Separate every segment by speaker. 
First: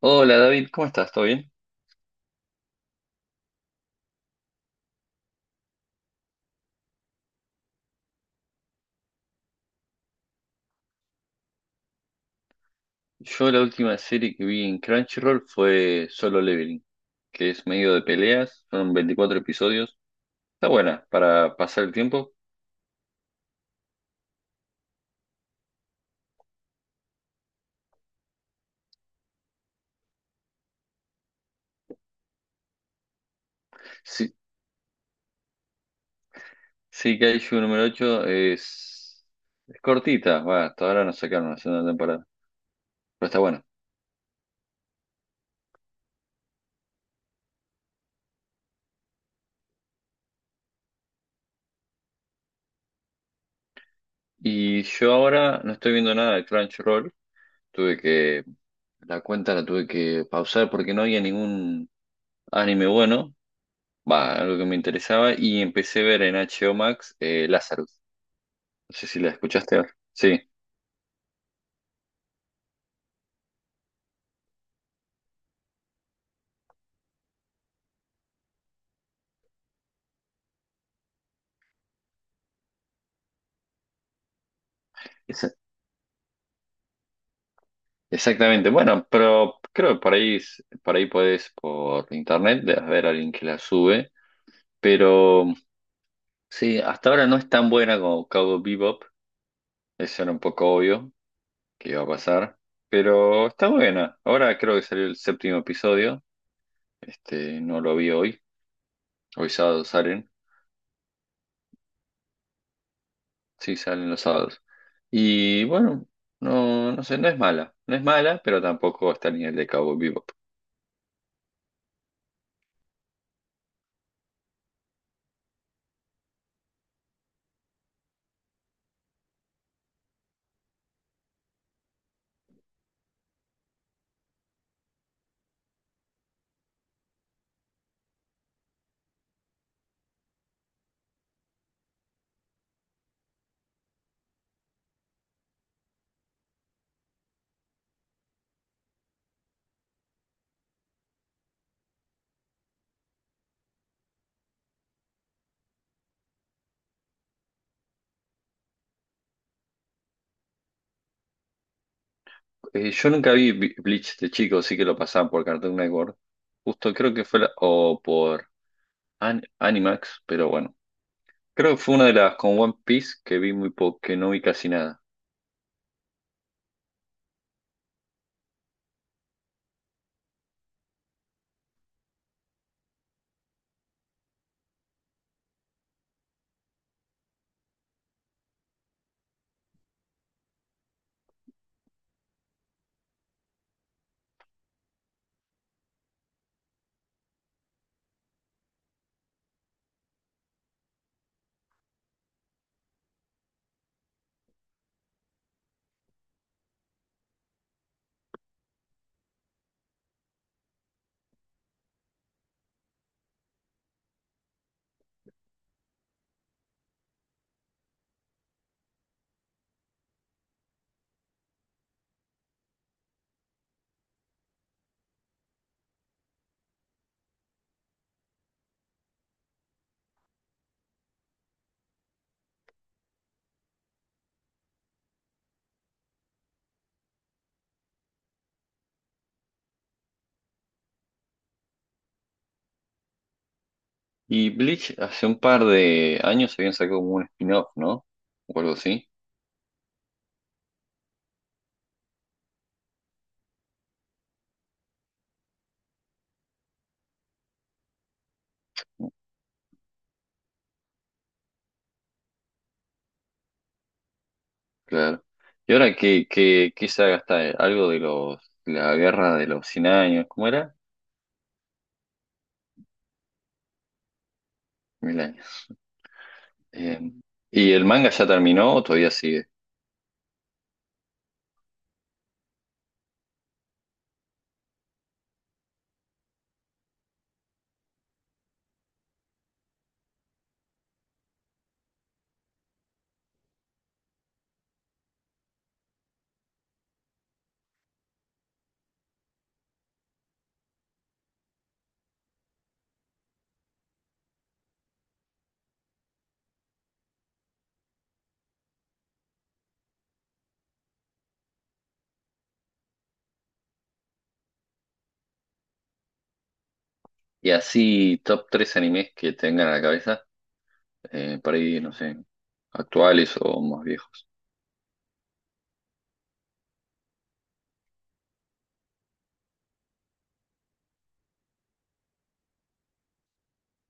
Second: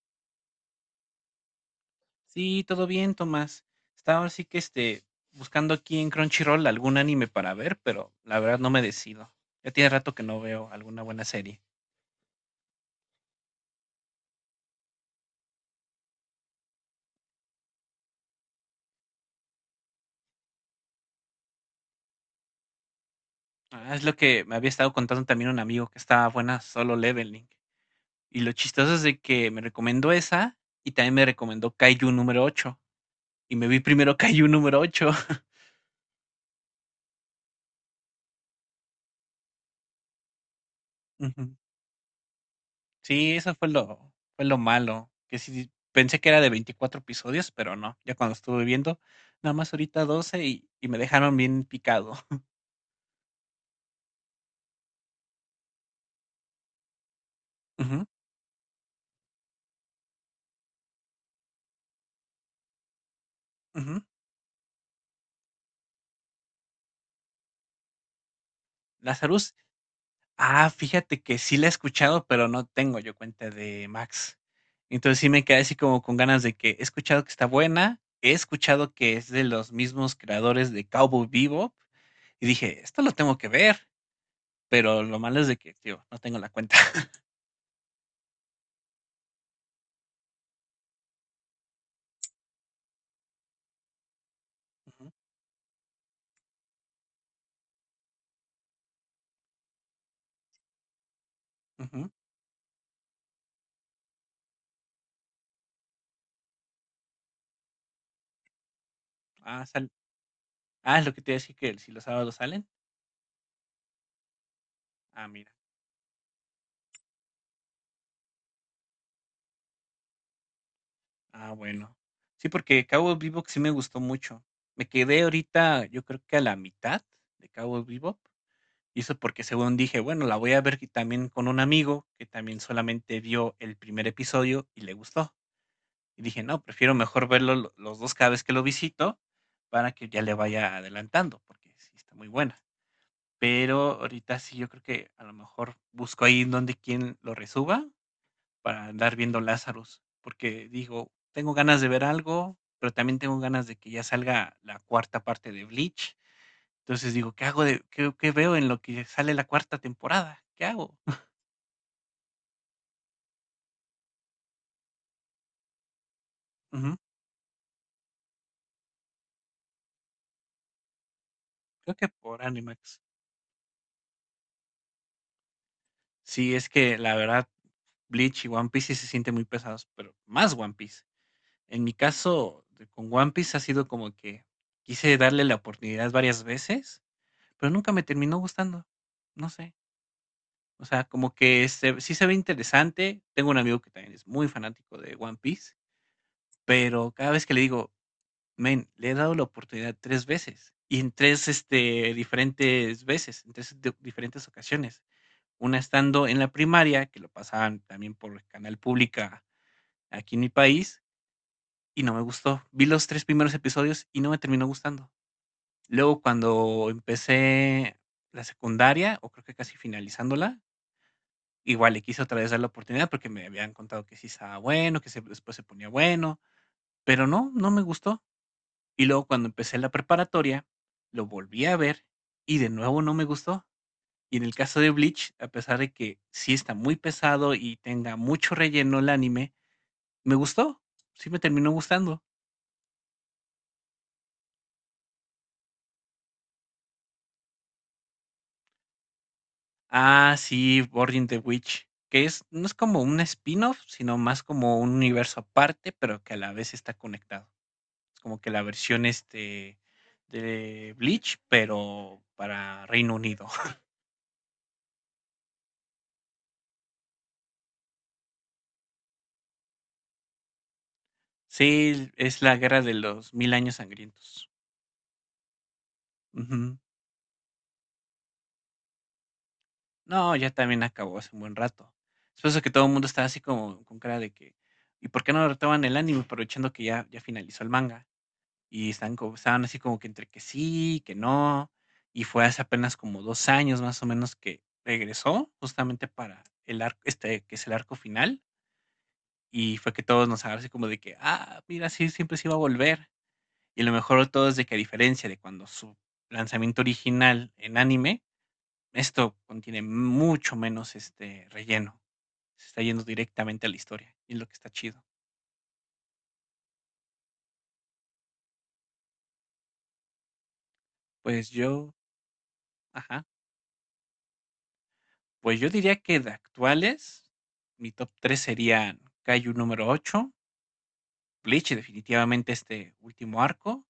Speaker 1: Hola David, ¿cómo estás? ¿Todo bien?
Speaker 2: Sí, todo bien, Tomás. Estaba ahora buscando aquí en Crunchyroll algún anime para ver, pero la verdad no me decido. Ya tiene rato que no veo alguna buena serie.
Speaker 1: Yo la última serie que vi en Crunchyroll fue Solo Leveling, que es medio de peleas, son 24 episodios. Está buena para pasar el tiempo.
Speaker 2: Ah, es lo que me había estado contando también un amigo, que estaba buena Solo Leveling. Y lo chistoso es de que me recomendó esa y también me recomendó Kaiju número ocho. Y me vi primero
Speaker 1: Sí,
Speaker 2: Kaiju número ocho.
Speaker 1: sí que número 8. Es cortita, va, hasta ahora no sacaron la segunda temporada, pero
Speaker 2: Sí,
Speaker 1: está buena.
Speaker 2: fue lo malo. Que sí, pensé que era de 24 episodios, pero no. Ya cuando estuve viendo, nada más ahorita 12, y me dejaron bien picado.
Speaker 1: Y yo ahora no estoy viendo nada de Crunchyroll, tuve
Speaker 2: Ujú,
Speaker 1: que, la cuenta la tuve que pausar porque no había ningún anime bueno,
Speaker 2: ujú.
Speaker 1: va, algo que me interesaba, y empecé a ver en HBO Max Lazarus. No sé si la
Speaker 2: Lazarus.
Speaker 1: escuchaste ahora. Sí,
Speaker 2: Ah, fíjate que sí la he escuchado, pero no tengo yo cuenta de Max. Entonces sí me quedé así como con ganas, de que he escuchado que está buena, he escuchado que es de los mismos creadores de Cowboy Bebop, y dije, esto lo tengo que ver, pero lo malo es
Speaker 1: esa-
Speaker 2: de que, tío, no tengo la cuenta.
Speaker 1: exactamente. Bueno, pero creo que por ahí, por ahí podés, por internet debes ver a alguien que la sube.
Speaker 2: Ujú,
Speaker 1: Pero sí, hasta ahora no es tan buena como Cowboy Bebop. Eso era un poco obvio que iba a
Speaker 2: ujú.
Speaker 1: pasar. Pero está buena. Ahora creo que salió el séptimo episodio. No lo vi hoy. Hoy
Speaker 2: Ah,
Speaker 1: sábado
Speaker 2: sale.
Speaker 1: salen.
Speaker 2: Ah, es lo que te decía, que si los sábados salen.
Speaker 1: Sí, salen los sábados.
Speaker 2: Ah, mira.
Speaker 1: Y bueno, no sé, no es mala. No es mala, pero tampoco está al nivel de Cowboy Bebop.
Speaker 2: Ah, bueno. Sí, porque Cowboy Bebop sí me gustó mucho. Me quedé ahorita, yo creo que a la mitad de Cowboy Bebop. Y eso porque según dije, bueno, la voy a ver, y también con un amigo que también solamente vio el primer episodio y le gustó. Y dije, no, prefiero mejor verlo los dos cada vez que lo visito, para que ya le vaya adelantando, porque sí está muy buena. Pero ahorita sí, yo creo que a lo mejor busco ahí en donde quien lo resuba, para andar viendo Lázaros, porque digo, tengo ganas de ver algo, pero también tengo ganas de que ya salga la cuarta parte de Bleach. Entonces digo, ¿qué hago qué veo en lo que sale la cuarta temporada? ¿Qué hago?
Speaker 1: Yo nunca vi Bleach de chico, sí que lo pasaban por Cartoon Network. Justo
Speaker 2: Ujú.
Speaker 1: creo que fue o por Animax, pero bueno. Creo que fue
Speaker 2: Creo
Speaker 1: una
Speaker 2: que
Speaker 1: de las
Speaker 2: por
Speaker 1: con One
Speaker 2: Animax.
Speaker 1: Piece que vi muy poco, que no vi casi nada.
Speaker 2: Sí, es que la verdad, Bleach y One Piece sí se sienten muy pesados, pero más One Piece. En mi caso, con One Piece ha sido como que quise darle la oportunidad varias veces, pero nunca me terminó gustando. No sé. O sea, como que se sí se ve interesante. Tengo un amigo que también es muy fanático de One Piece, pero cada vez que le digo: "Men, le he dado la oportunidad 3 veces, y en diferentes veces, en 3 di diferentes ocasiones". Una estando en la primaria, que lo pasaban también por canal pública aquí en mi país, y no me gustó. Vi los 3 primeros episodios y no me terminó gustando. Luego, cuando empecé la secundaria, o creo que casi finalizándola, igual le quise otra vez dar la oportunidad, porque me habían contado que sí estaba bueno, que se después se ponía bueno, pero no, no me gustó. Y luego cuando empecé la preparatoria, lo volví a ver y de nuevo no me gustó. Y en el caso de Bleach, a pesar de que sí está muy pesado y tenga mucho relleno el anime, me gustó. Sí me terminó gustando.
Speaker 1: Y Bleach hace un par de años habían sacado como un spin-off, ¿no? O algo así,
Speaker 2: Ah, sí, Burning the Witch, que es, no es como un spin-off, sino más como un universo aparte, pero que a la vez está conectado. Es como que la versión, de Bleach, pero para Reino Unido.
Speaker 1: claro. ¿Y ahora qué saga está? ¿Algo de los, la guerra de los 100 años? ¿Cómo era?
Speaker 2: Sí, es la guerra de los mil años sangrientos. Ujú.
Speaker 1: Eh, ¿Y el manga ya terminó o todavía sigue?
Speaker 2: No, ya también acabó hace un buen rato. Es por eso que todo el mundo está así como con cara de que, ¿y por qué no retoman el anime aprovechando que ya finalizó el manga? Y están como, estaban así como que entre que sí, que no. Y fue hace apenas como dos años más o menos que regresó justamente para el arco, que es el arco final. Y fue que todos nos agarró así como de que, ah, mira, sí, siempre se iba a volver. Y a lo mejor de todo es de que a diferencia de cuando su lanzamiento original en anime, esto contiene mucho menos relleno. Se está yendo directamente a la historia, y es lo que está chido.
Speaker 1: Y así, top 3 animes que tengan a la cabeza,
Speaker 2: Pues
Speaker 1: por ahí,
Speaker 2: yo,
Speaker 1: no sé,
Speaker 2: ajá,
Speaker 1: actuales o más viejos.
Speaker 2: pues yo diría que de actuales, mi top 3 serían Kaiju número ocho, Bleach definitivamente este último arco,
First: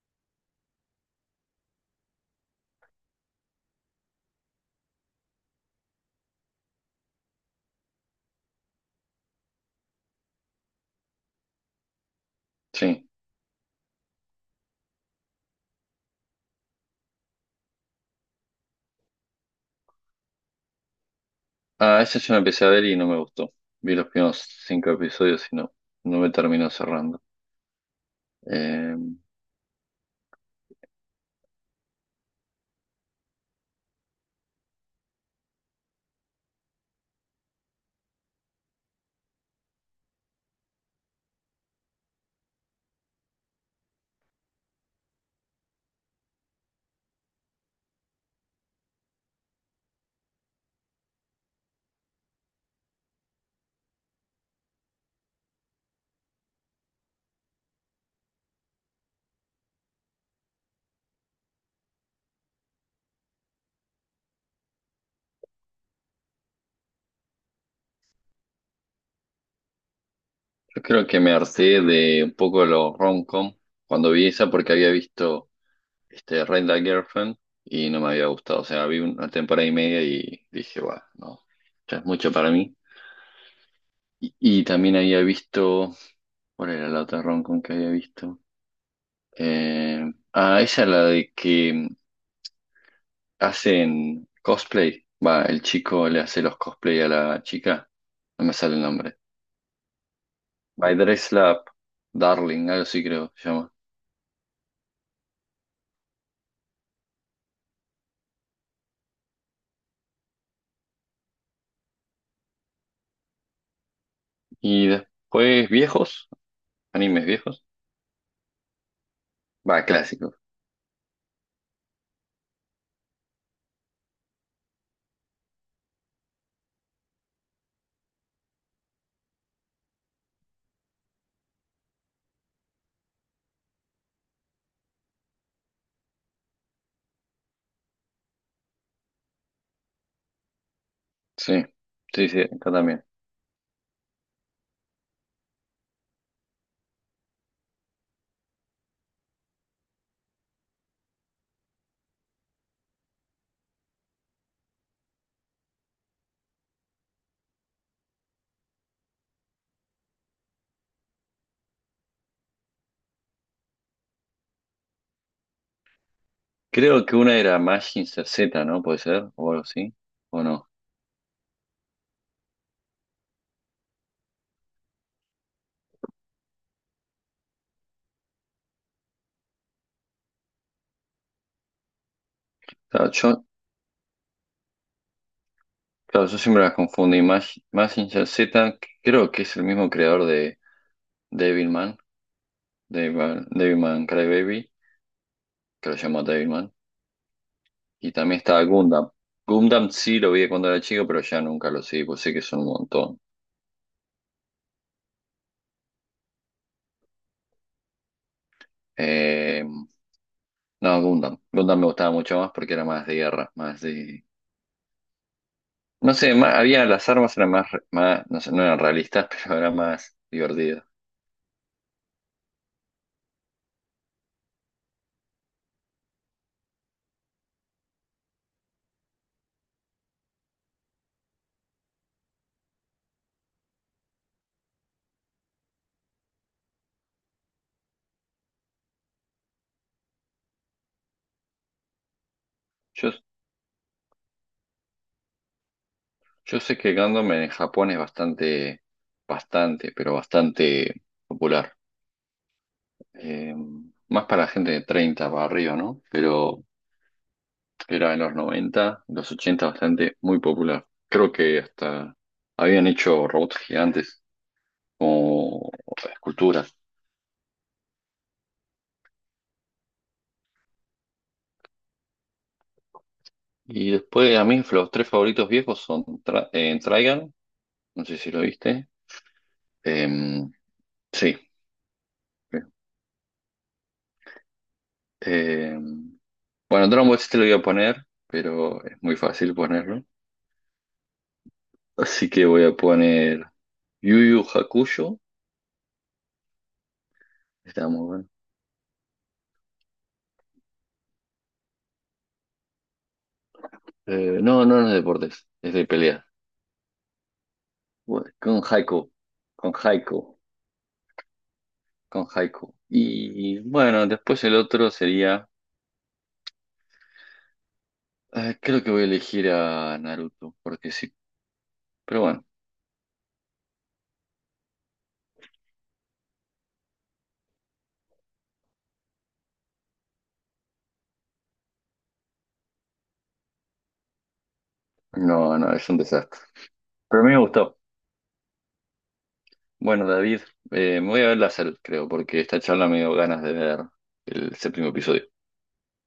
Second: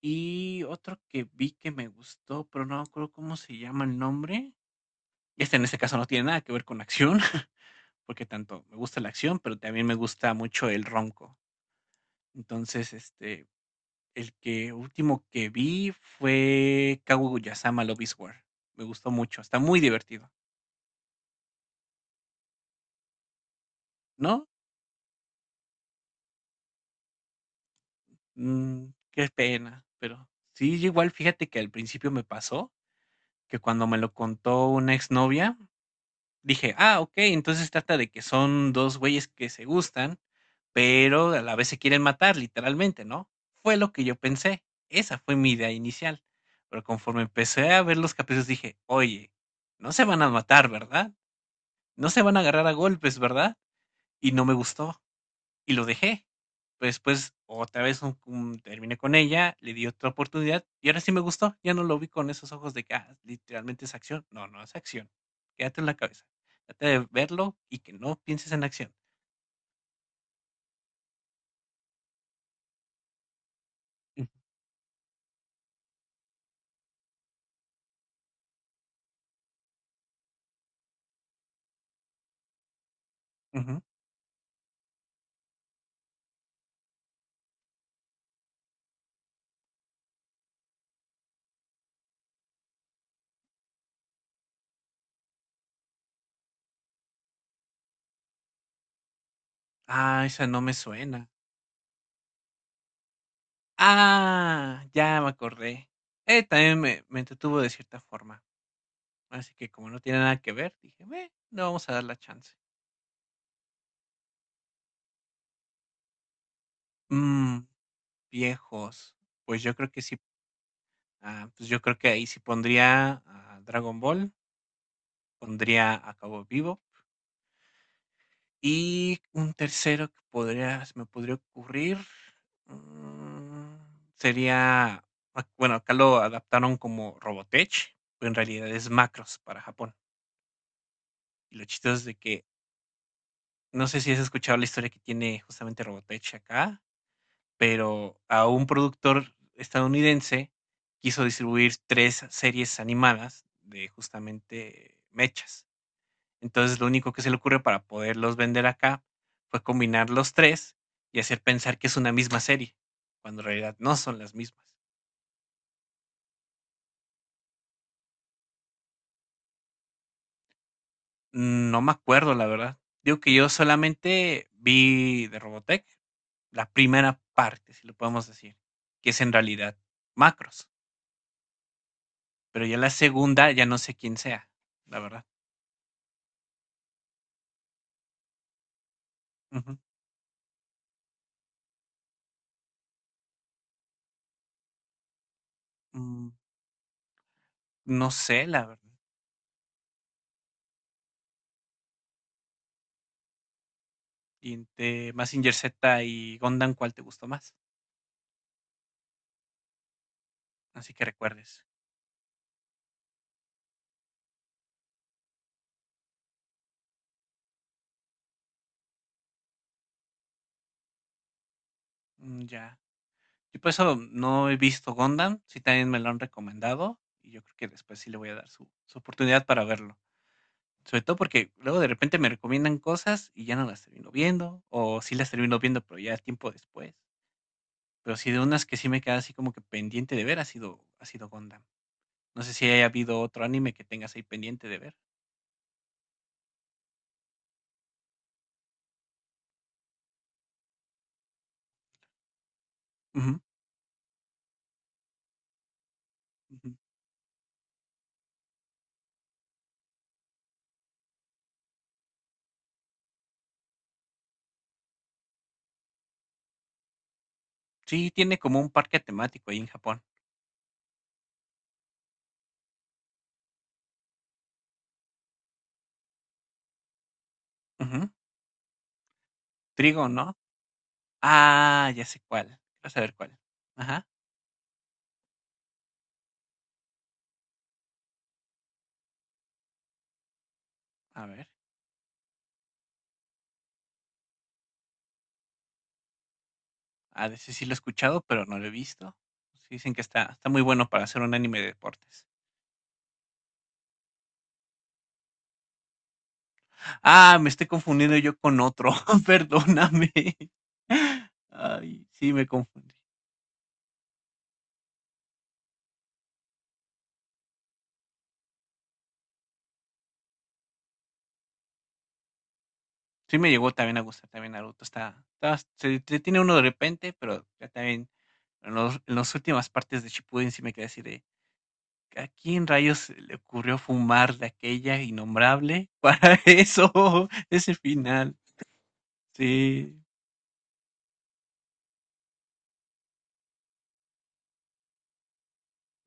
Speaker 2: y otro que vi que me gustó, pero no me acuerdo cómo se llama el nombre. Este en este caso no tiene nada que ver con acción, porque tanto me gusta la acción, pero también me gusta mucho el ronco. Entonces,
Speaker 1: Sí.
Speaker 2: este, el que último que vi fue Kaguya-sama Love is War. Me gustó mucho, está muy divertido,
Speaker 1: Ah, ese yo lo empecé a ver y no me gustó. Vi los primeros
Speaker 2: ¿no?
Speaker 1: 5 episodios y no me terminó cerrando.
Speaker 2: Mm,
Speaker 1: Eh,
Speaker 2: qué pena, pero sí, igual fíjate que al principio me pasó, que cuando me lo contó una exnovia, dije: "Ah, okey, entonces trata de que son 2 güeyes que se gustan, pero a la vez se quieren matar", literalmente, ¿no? Fue lo que yo pensé, esa fue mi idea inicial, pero conforme empecé a ver los capítulos dije: "Oye, no se van a matar, ¿verdad? No se van a agarrar a golpes, ¿verdad?". Y no me gustó y lo dejé. Pero después otra vez terminé con ella, le di otra oportunidad y ahora sí me gustó. Ya no lo vi con esos ojos de que "Ah, literalmente es acción". No, no es acción. Quédate en la cabeza. Trata de verlo y que no pienses en acción.
Speaker 1: yo creo que me harté de un poco de los rom-com cuando
Speaker 2: Ujú.
Speaker 1: vi esa porque había visto Rent a Girlfriend y no me había gustado. O sea, vi una temporada y media y dije, bueno, no, ya es mucho para mí.
Speaker 2: Ujú.
Speaker 1: Y también había visto, ¿cuál era la otra rom con que había visto? Eh, ah, esa es la de que hacen cosplay. Va, el chico le hace los cosplay a la chica. No me sale el nombre.
Speaker 2: Ah, esa no me
Speaker 1: My
Speaker 2: suena.
Speaker 1: Dress Lab, Darling, algo así creo que se llama.
Speaker 2: Ah, ya me acordé. También me entretuvo de cierta forma. Así que como no tiene nada que ver, dije, "Meh, no vamos a dar la chance".
Speaker 1: Y después viejos, animes viejos.
Speaker 2: Mm, viejos. Pues yo
Speaker 1: Va,
Speaker 2: creo que sí.
Speaker 1: clásicos.
Speaker 2: Ah, pues yo creo que ahí sí pondría a Dragon Ball, pondría a Cabo Vivo. Y un tercero que podría, se me podría ocurrir, mm, sería, ah, bueno, acá lo adaptaron como Robotech, pero en realidad es Macros para Japón. Y lo
Speaker 1: Sí,
Speaker 2: chistoso es de
Speaker 1: sí,
Speaker 2: que,
Speaker 1: acá también.
Speaker 2: no sé si has escuchado la historia que tiene justamente Robotech acá, pero a un productor estadounidense quiso distribuir tres series animadas de justamente mechas. Entonces, lo único que se le ocurre para poderlos vender acá fue combinar los 3 y hacer pensar que es una misma serie, cuando en realidad no son las mismas.
Speaker 1: Creo que una era Mazinger Z, ¿no? Puede ser, o algo así, o no.
Speaker 2: No me acuerdo, la verdad. Digo que yo solamente vi de Robotech la primera parte, si lo podemos decir, que es en realidad Macros, pero ya la
Speaker 1: Claro, yo
Speaker 2: segunda ya no sé quién sea, la verdad.
Speaker 1: Claro, yo siempre las confundí. Imag Mazinger Z, que creo que es el
Speaker 2: Ujú.
Speaker 1: mismo creador de Devilman, Devilman Crybaby, que lo llamó
Speaker 2: Mm,
Speaker 1: Devilman.
Speaker 2: no
Speaker 1: Y también
Speaker 2: sé,
Speaker 1: está
Speaker 2: la verdad.
Speaker 1: Gundam. Gundam sí lo vi cuando era chico, pero ya nunca lo seguí, pues sé que son un montón.
Speaker 2: Y entre Mazinger Z y Gundam, ¿cuál te gustó más?
Speaker 1: Eh,
Speaker 2: Así
Speaker 1: no,
Speaker 2: que
Speaker 1: Gundam.
Speaker 2: recuerdes.
Speaker 1: Gundam me gustaba mucho más porque era más de guerra, más de... No sé, había las armas eran más, más, no sé, no eran realistas, pero eran más divertidas.
Speaker 2: Mm, ya. Yo por eso no he visto Gundam, sí también me lo han recomendado y yo creo que después sí le voy a dar su oportunidad para verlo. Sobre todo porque luego de repente me recomiendan cosas y ya no las termino viendo, o sí las termino viendo, pero ya tiempo después. Pero sí de unas que sí me queda así como que pendiente de ver ha sido Gundam. No sé si haya
Speaker 1: Yo
Speaker 2: habido otro anime que tengas ahí pendiente de ver.
Speaker 1: Yo sé que Gundam en Japón es bastante, pero bastante popular.
Speaker 2: Ujú,
Speaker 1: Eh, más para gente de 30 para arriba, ¿no? Pero
Speaker 2: ujú.
Speaker 1: era en los 90, los 80 bastante muy popular. Creo que hasta habían hecho robots gigantes como esculturas.
Speaker 2: Sí, tiene como un parque temático ahí en Japón.
Speaker 1: Y después a mí los tres favoritos viejos son Trigun, no
Speaker 2: Ujú.
Speaker 1: sé si lo viste. Eh,
Speaker 2: Trigo, ¿no?
Speaker 1: sí.
Speaker 2: Ah, ya sé cuál. Vas a ver cuál. Ajá,
Speaker 1: Eh, bueno, Dragon Ball sí te lo voy a poner, pero es muy fácil ponerlo.
Speaker 2: a ver.
Speaker 1: Así que voy a poner Yu Yu Hakusho.
Speaker 2: A de ese sí lo he
Speaker 1: Está muy
Speaker 2: escuchado,
Speaker 1: bueno.
Speaker 2: pero no lo he visto. Sí, dicen que está, está muy bueno para hacer un anime de deportes.
Speaker 1: No es de deportes, es de pelea.
Speaker 2: Ah, me estoy confundiendo
Speaker 1: Bueno,
Speaker 2: yo con otro.
Speaker 1: Con
Speaker 2: Perdóname.
Speaker 1: Haiku,
Speaker 2: Ay,
Speaker 1: con
Speaker 2: sí, me
Speaker 1: Haiku.
Speaker 2: confundí.
Speaker 1: Y bueno, después el otro sería. Creo que voy a elegir a Naruto, porque sí. Pero bueno,
Speaker 2: Sí, me llegó también a gustar también Naruto. Se, se tiene uno de repente, pero ya también en las últimas partes de Shippuden sí me quedé así de, ¿a quién rayos se le ocurrió fumar de aquella
Speaker 1: no, es
Speaker 2: innombrable
Speaker 1: un
Speaker 2: para
Speaker 1: desastre. Pero a mí me
Speaker 2: ese
Speaker 1: gustó.
Speaker 2: final? Sí.
Speaker 1: Bueno, David, me voy a ver la salud, creo, porque esta charla me dio ganas de ver el séptimo episodio.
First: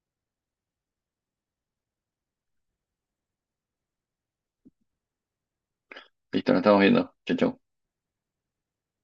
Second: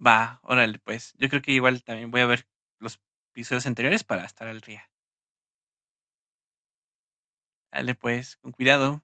Speaker 2: Va, órale, pues. Yo creo que igual también voy a ver los episodios anteriores para estar al día.
Speaker 1: Listo, nos estamos viendo. Chau, chau.
Speaker 2: Dale, pues, con cuidado.